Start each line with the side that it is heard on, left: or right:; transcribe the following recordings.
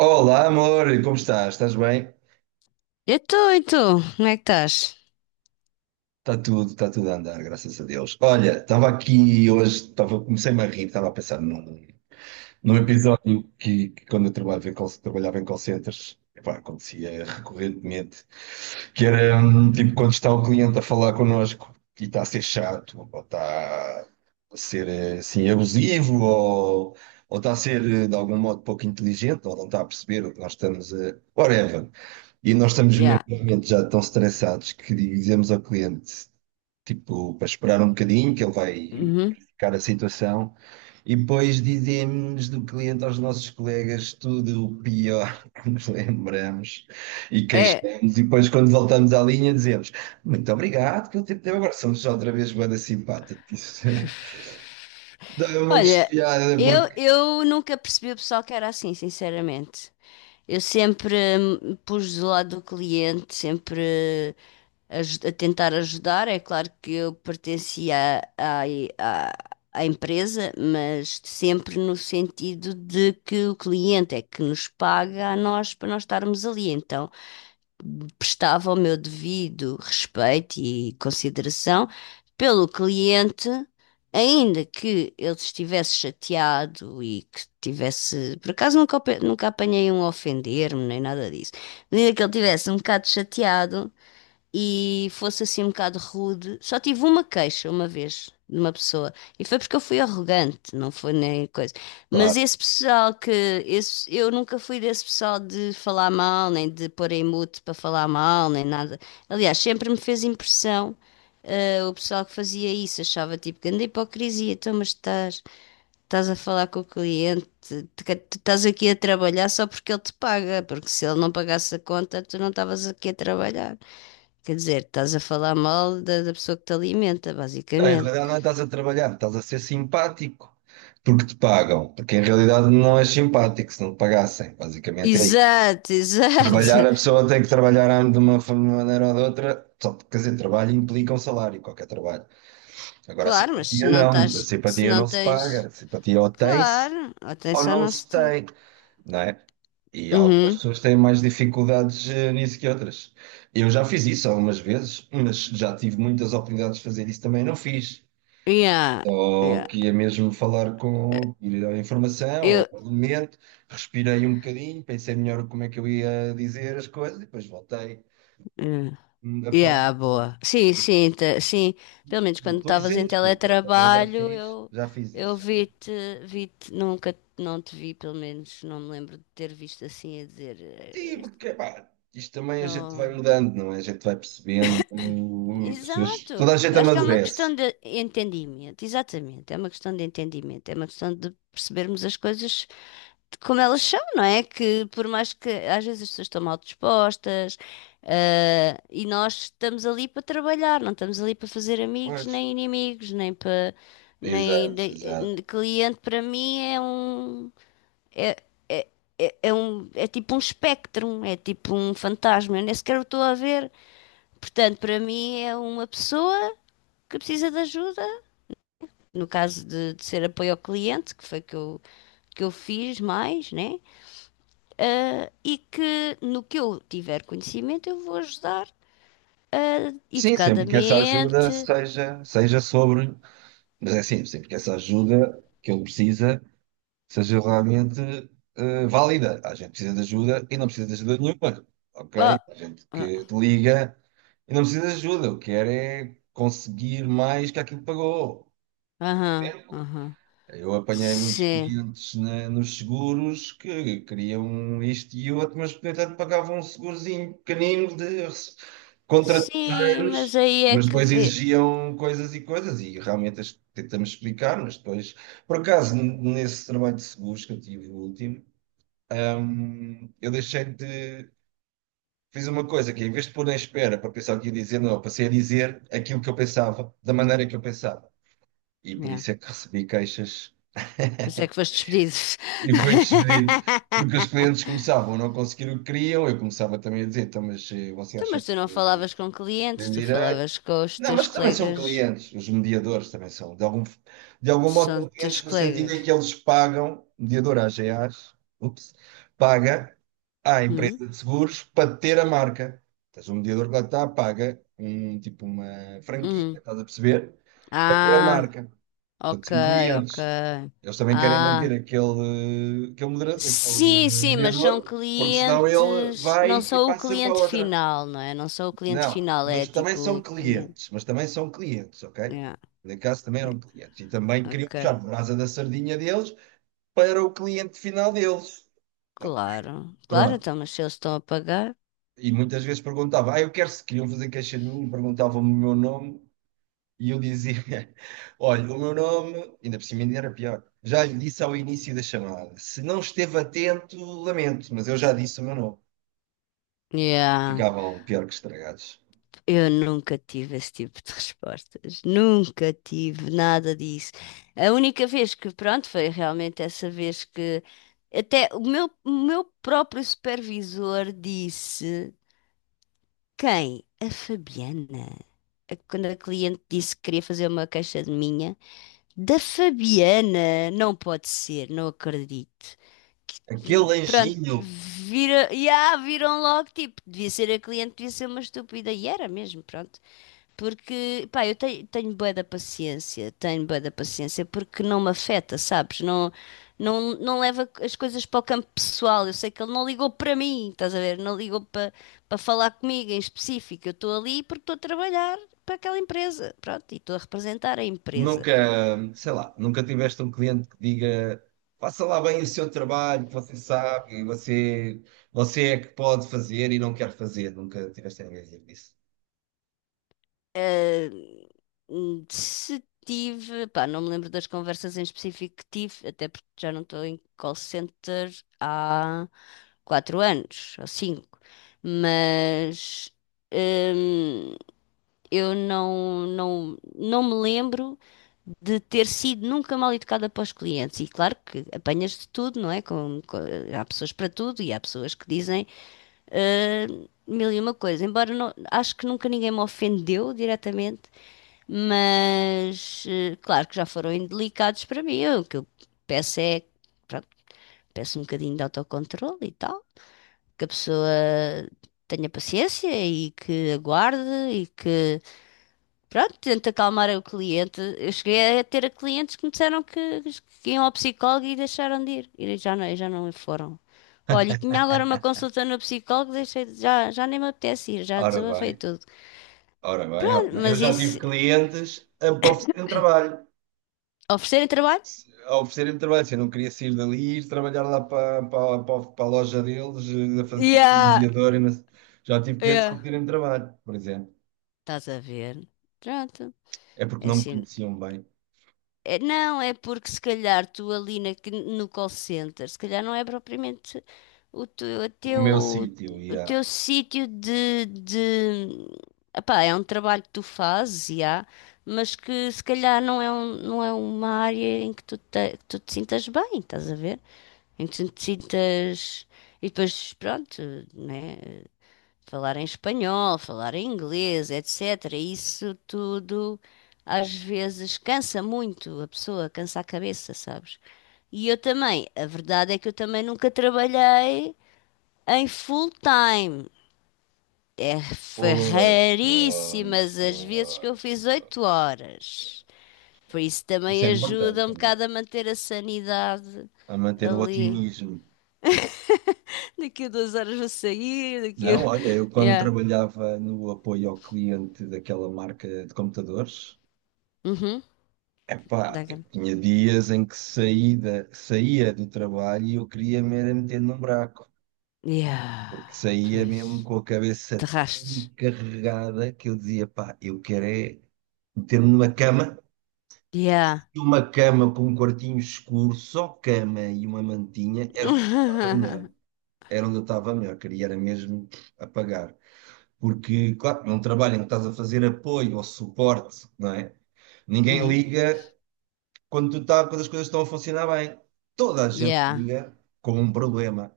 right: Olá, amor, como estás? Estás bem?
left: Eu estou, e tu? Como é que estás?
right: Está tudo a andar, graças a Deus. Olha, estava aqui hoje, estava, comecei-me a rir, estava a pensar num episódio que quando eu trabalhava em call centers, epá, acontecia recorrentemente, que era tipo quando está o cliente a falar connosco e está a ser chato, ou está a ser assim abusivo, ou está a ser de algum modo pouco inteligente, ou não está a perceber o que nós estamos a... Whatever. E nós estamos mesmo
left: Yeah.
right: num momento já tão estressados que dizemos ao cliente, tipo, para esperar um bocadinho, que ele vai
left: Uhum.
right: verificar a situação, e depois dizemos do cliente aos nossos colegas tudo o pior que nos lembramos e
left: É.
right: queixamos, e depois quando voltamos à linha dizemos muito obrigado, que o tempo deu agora somos outra vez banda simpática. Dá um monte de
left: Olha,
right: piada
left: eu,
right: porque,
left: eu nunca percebi o pessoal que era assim, sinceramente. Eu sempre pus do lado do cliente, sempre a tentar ajudar. É claro que eu pertencia à, à empresa, mas sempre no sentido de que o cliente é que nos paga a nós para nós estarmos ali. Então, prestava o meu devido respeito e consideração pelo cliente, ainda que ele estivesse chateado e que tivesse, por acaso nunca, ope- nunca apanhei um a ofender-me nem nada disso, mas ainda que ele estivesse um bocado chateado, e fosse assim um bocado rude. Só tive uma queixa uma vez de uma pessoa e foi porque eu fui arrogante, não foi nem coisa. Mas
right: claro.
left: esse pessoal que esse, eu nunca fui desse pessoal de falar mal, nem de pôr em mute para falar mal, nem nada. Aliás, sempre me fez impressão. Eh, o pessoal que fazia isso achava tipo grande hipocrisia, então, mas estás a falar com o cliente, tu estás aqui a trabalhar só porque ele te paga, porque se ele não pagasse a conta, tu não estavas aqui a trabalhar. Quer dizer, estás a falar mal da pessoa que te alimenta,
right: Não, em
left: basicamente.
right: realidade não é estás a trabalhar, estás a ser simpático porque te pagam, porque em realidade não és simpático se não te pagassem, basicamente é isso.
left: Exato,
right: Trabalhar,
left: exato.
right: a pessoa tem que trabalhar de uma maneira ou de outra, só porque, quer dizer, trabalho implica um salário, qualquer trabalho. Agora,
left: Claro, mas se não
right: a
left: estás, se
right: simpatia
left: não
right: não se paga,
left: tens.
right: a simpatia ou tem-se
left: Claro,
right: ou
left: atenção
right: não
left: não se
right: se
left: está.
right: tem, não é? E algumas
left: Uhum.
right: pessoas têm mais dificuldades nisso que outras. Eu já fiz isso algumas vezes, mas já tive muitas oportunidades de fazer isso também, não fiz.
left: Yeah,
right: Ou
left: yeah.
right: que ia mesmo falar com, ir à informação, ao
left: Eu.
right: parlamento, respirei um bocadinho, pensei melhor como é que eu ia dizer as coisas e depois voltei
left: Yeah,
right: a falar.
left: yeah, boa. Sim, sim, sim. Pelo menos
right: Não
left: quando
right: estou
left: estavas em
right: isento de culpa, também
left: teletrabalho, eu,
right: já fiz
left: eu
right: isso, já fiz.
left: vi-te, vi-te, nunca não te vi, pelo menos não me lembro de ter visto assim a dizer. "Eh,
right: Sim,
left: este...
right: porque pá, isto também a gente vai
left: Não.
right: mudando, não é? A gente vai percebendo,
left: Exato.
right: toda a gente
left: Eu acho que é uma
right: amadurece.
left: questão de entendimento, exatamente. É uma questão de entendimento, é uma questão de percebermos as coisas de como elas são, não é? Que por mais que às vezes as pessoas estão mal dispostas, e nós estamos ali para trabalhar, não estamos ali para fazer amigos
right: Pois.
left: nem inimigos, nem para
right: Exato, exato.
left: cliente para mim é, é, é um é tipo um espectro, é tipo um fantasma. Eu nem sequer o estou a ver. Portanto, para mim é uma pessoa que precisa de ajuda, no caso de ser apoio ao cliente, que eu fiz mais, né? E que no que eu tiver conhecimento eu vou ajudar
right: Sim, sempre que essa ajuda
left: educadamente.
right: seja, seja sobre, mas é assim, sempre que essa ajuda que ele precisa seja realmente válida. A gente precisa de ajuda e não precisa de ajuda nenhuma,
left: Ah,
right: ok? A gente
left: ah.
right: que te liga e não precisa de ajuda, o que quer é conseguir mais que aquilo que pagou.
left: Aham,
right: Certo?
left: aham.
right: Eu apanhei muitos
left: Sim,
right: clientes nos seguros que queriam isto e outro, mas, no entanto, pagavam um segurozinho pequenino de contra
left: sim,
right: terceiros,
left: mas aí é
right: mas
left: que
right: depois
left: vê.
right: exigiam coisas e coisas, e realmente as tentamos explicar, mas depois, por acaso, nesse trabalho de seguros que eu tive o último, eu deixei de. Fiz uma coisa que, em vez de pôr na espera para pensar o que ia dizer, não, eu passei a dizer aquilo que eu pensava, da maneira que eu pensava. E por
left: Yeah.
right: isso é que recebi queixas.
left: Pois é que foste despedido.
right: E foi despedido. Porque os clientes começavam a não conseguir o que queriam, eu começava também a dizer, então, mas você
left: Então,
right: acha
left: mas tu não
right: que
left: falavas com clientes,
right: tem
left: tu
right: direito?
left: falavas com os
right: Não,
left: teus
right: mas também são
left: colegas.
right: clientes, os mediadores também são. De algum modo
left: São
right: são
left: teus
right: clientes no sentido
left: colegas.
right: em que eles pagam, o mediador AGAs, ups, paga à
left: Hum?
right: empresa de seguros para ter a marca. Estás o mediador que lá está, paga um, tipo uma franquia,
left: Hum.
right: estás a perceber? Para ter a
left: Ah,
right: marca. Portanto,
left: ok,
right: são
left: ok.
right: clientes. Eles também querem manter
left: Ah,
right: aquele
left: sim, sim, mas são
right: mediador, porque senão ele
left: clientes.
right: vai
left: Não
right: e
left: são o
right: passa para
left: cliente
right: outra.
left: final, não é? Não são o cliente
right: Não,
left: final, é
right: mas também
left: tipo
right: são
left: o cliente.
right: clientes, mas também são clientes, ok?
left: Yeah.
right: Por acaso também eram clientes. E também queriam
left: Ok,
right: puxar a brasa da sardinha deles para o cliente final deles.
left: claro. Claro,
right: Pronto.
left: então, mas se eles estão a pagar.
right: E muitas vezes perguntava, ah, eu quero se queriam fazer queixa de mim, perguntavam-me o meu nome. E eu dizia: Olha, o meu nome, ainda por cima ainda era pior, já lhe disse ao início da chamada. Se não esteve atento, lamento, mas eu já disse o meu nome.
left: Yeah.
right: Ficavam pior que estragados.
left: Eu nunca tive esse tipo de respostas, nunca tive nada disso. A única vez que, pronto, foi realmente essa vez que até o meu próprio supervisor disse: quem? A Fabiana. A- quando a cliente disse que queria fazer uma queixa de minha, da Fabiana, não pode ser, não acredito.
right: Aquele
left: Pronto,
right: anjinho,
left: vira, yeah, viram logo, tipo, devia ser a cliente, devia ser uma estúpida, e era mesmo, pronto. Porque, pá, eu tenho, tenho bué da paciência, tenho bué da paciência, porque não me afeta, sabes? Não, não leva as coisas para o campo pessoal. Eu sei que ele não ligou para mim, estás a ver? Não ligou para falar comigo em específico. Eu estou ali porque estou a trabalhar para aquela empresa, pronto, e estou a representar a empresa.
right: nunca, sei lá, nunca tiveste um cliente que diga: faça lá bem o seu trabalho, que você sabe, e você, você é que pode fazer e não quer fazer. Nunca tiveste ninguém a dizer isso.
left: Ah, se tive, pá, não me lembro das conversas em específico que tive, até porque já não estou em call center há quatro anos ou cinco, mas. Eu não, não me lembro de ter sido nunca mal educada para os clientes. E claro que apanhas de tudo, não é? Há pessoas para tudo e há pessoas que dizem ah, mil e uma coisa. Embora não- Acho que nunca ninguém me ofendeu diretamente, mas claro que já foram indelicados para mim. O que eu peço é, pronto, peço um bocadinho de autocontrole e tal, que a pessoa tenha paciência e que aguarde e que pronto, tento acalmar o cliente. Eu cheguei a ter clientes que me disseram que iam ao psicólogo e deixaram de ir. E já não foram. Olha, e tinha agora uma consulta no psicólogo, já, já nem me apetece ir, já
right: Ora
left: desabafei
right: bem,
left: tudo.
right: ora bem, ora
left: Pronto,
right: bem. Eu
left: mas
right: já
left: isso,
right: tive clientes a oferecer um trabalho.
left: oferecerem trabalho?
right: A oferecerem-me trabalho. Se eu não queria sair dali e ir trabalhar lá para a loja deles, a fazer como
left: Yeah,
right: mediador. E não sei. Já tive clientes a
left: yeah.
right: pedirem-me trabalho, por exemplo.
left: Estás a ver? Pronto.
right: É porque
left: É
right: não me
left: assim,
right: conheciam bem.
left: é, não, é porque se calhar tu ali no call center, se calhar não é propriamente o teu, o
right: O
left: teu,
right: meu sítio, e
left: o
right: há.
left: teu sítio de... Epá, é um trabalho que tu fazes, e há, mas que se calhar não é, não é uma área em que tu te sintas bem, estás a ver? Em que tu te sintas... E depois, pronto, né? Falar em espanhol, falar em inglês, etc. Isso tudo às vezes cansa muito a pessoa, cansa a cabeça, sabes? E eu também, a verdade é que eu também nunca trabalhei em full time. É, foi
right: Pois, pois,
left: raríssimas as vezes que eu
right: pois,
left: fiz
right: pois,
left: oito
right: pois.
left: horas. Por isso
right: Isso
left: também
right: é importante
left: ajuda um
right: também,
left: bocado a manter a sanidade
right: a manter o
left: ali.
right: otimismo.
left: Daqui a duas horas vou sair, daqui
right: Não,
left: a...
right: olha, eu quando
left: Yeah.
right: trabalhava no apoio ao cliente daquela marca de computadores,
left: Uhum.
right: epá,
left: Dá cá.
right: eu tinha dias em que saía do trabalho e eu queria me era meter num buraco, porque
left: Yeah,
right: saía mesmo
left: pois.
right: com a cabeça
left: De
right: tão
left: rastos.
right: carregada que eu dizia, pá, eu quero é meter-me numa cama,
left: Yeah.
right: e uma cama com um quartinho escuro, só cama e uma mantinha, era onde eu estava melhor, era onde eu estava melhor, queria era mesmo apagar. Porque, claro, num trabalho em que estás a fazer apoio ou suporte, não é? Ninguém
left: Uhum.
right: liga quando, quando as coisas estão a funcionar bem. Toda a gente
left: Yeah.
right: liga com um problema.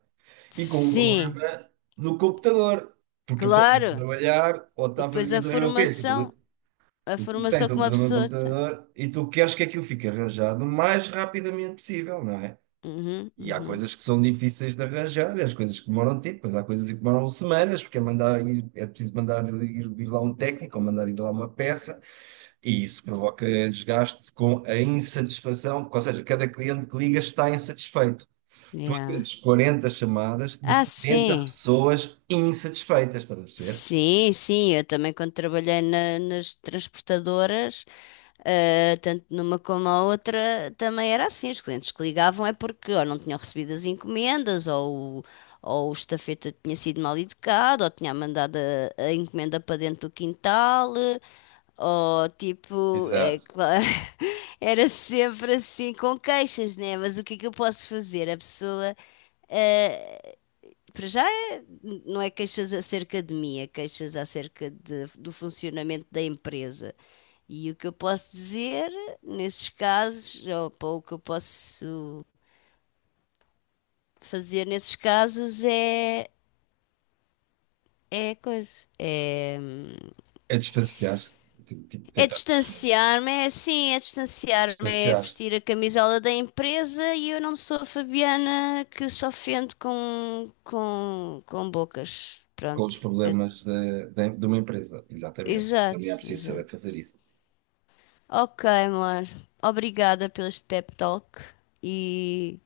right: E com um
left: Sim,
right: problema no computador. Porque a pessoa está a
left: claro.
right: trabalhar ou
left: E
right: está a
left: depois
right: fazer. E de repente, tipo,
left: a
right: tu
left: formação
right: tens
left: que
right: um
left: uma
right: problema no
left: pessoa tem.
right: computador e tu queres que aquilo fique arranjado o mais rapidamente possível, não é?
left: Uhum,
right: E há
left: uhum.
right: coisas que são difíceis de arranjar, as coisas que demoram tempo, mas há coisas que demoram semanas, porque é mandar ir, é preciso mandar ir, ir lá um técnico, ou mandar ir lá uma peça. E isso provoca desgaste com a insatisfação, ou seja, cada cliente que liga está insatisfeito. Tu
left: Yeah.
right: atendes 40 chamadas de
left: Ah,
right: 40
left: sim.
right: pessoas insatisfeitas, estás a perceber?
left: Sim, sim. Eu também quando trabalhei nas transportadoras, uh, tanto numa como a outra também era assim. Os clientes que ligavam é porque ou não tinham recebido as encomendas, ou o estafeta tinha sido mal educado, ou tinha mandado a encomenda para dentro do quintal, ou tipo, é
right: Exato.
left: claro, era sempre assim com queixas, né? Mas o que é que eu posso fazer? A pessoa, uh, para já, não é queixas acerca de mim, é queixas acerca do funcionamento da empresa. E o que eu posso dizer nesses casos, ou pá, o que eu posso fazer nesses casos é, é coisa. É,
right: É distanciar-se, tipo,
left: é
right: tentar
left: distanciar-me, é assim, é distanciar-me, é
right: distanciar-se
left: vestir a camisola da empresa e eu não sou a Fabiana que se ofende com bocas.
right: com
left: Pronto.
right: os
left: Eu-
right: problemas de uma empresa. Exatamente.
left: exato,
right: Também é preciso
left: exato.
right: saber fazer isso.
left: Ok, amor. Obrigada pelo este pep talk e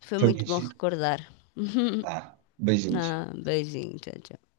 left: foi
right: Foi
left: muito
right: muito
left: bom
right: giro.
left: recordar.
right: Tá. Beijinhos.
left: Ah, beijinho, tchau, tchau.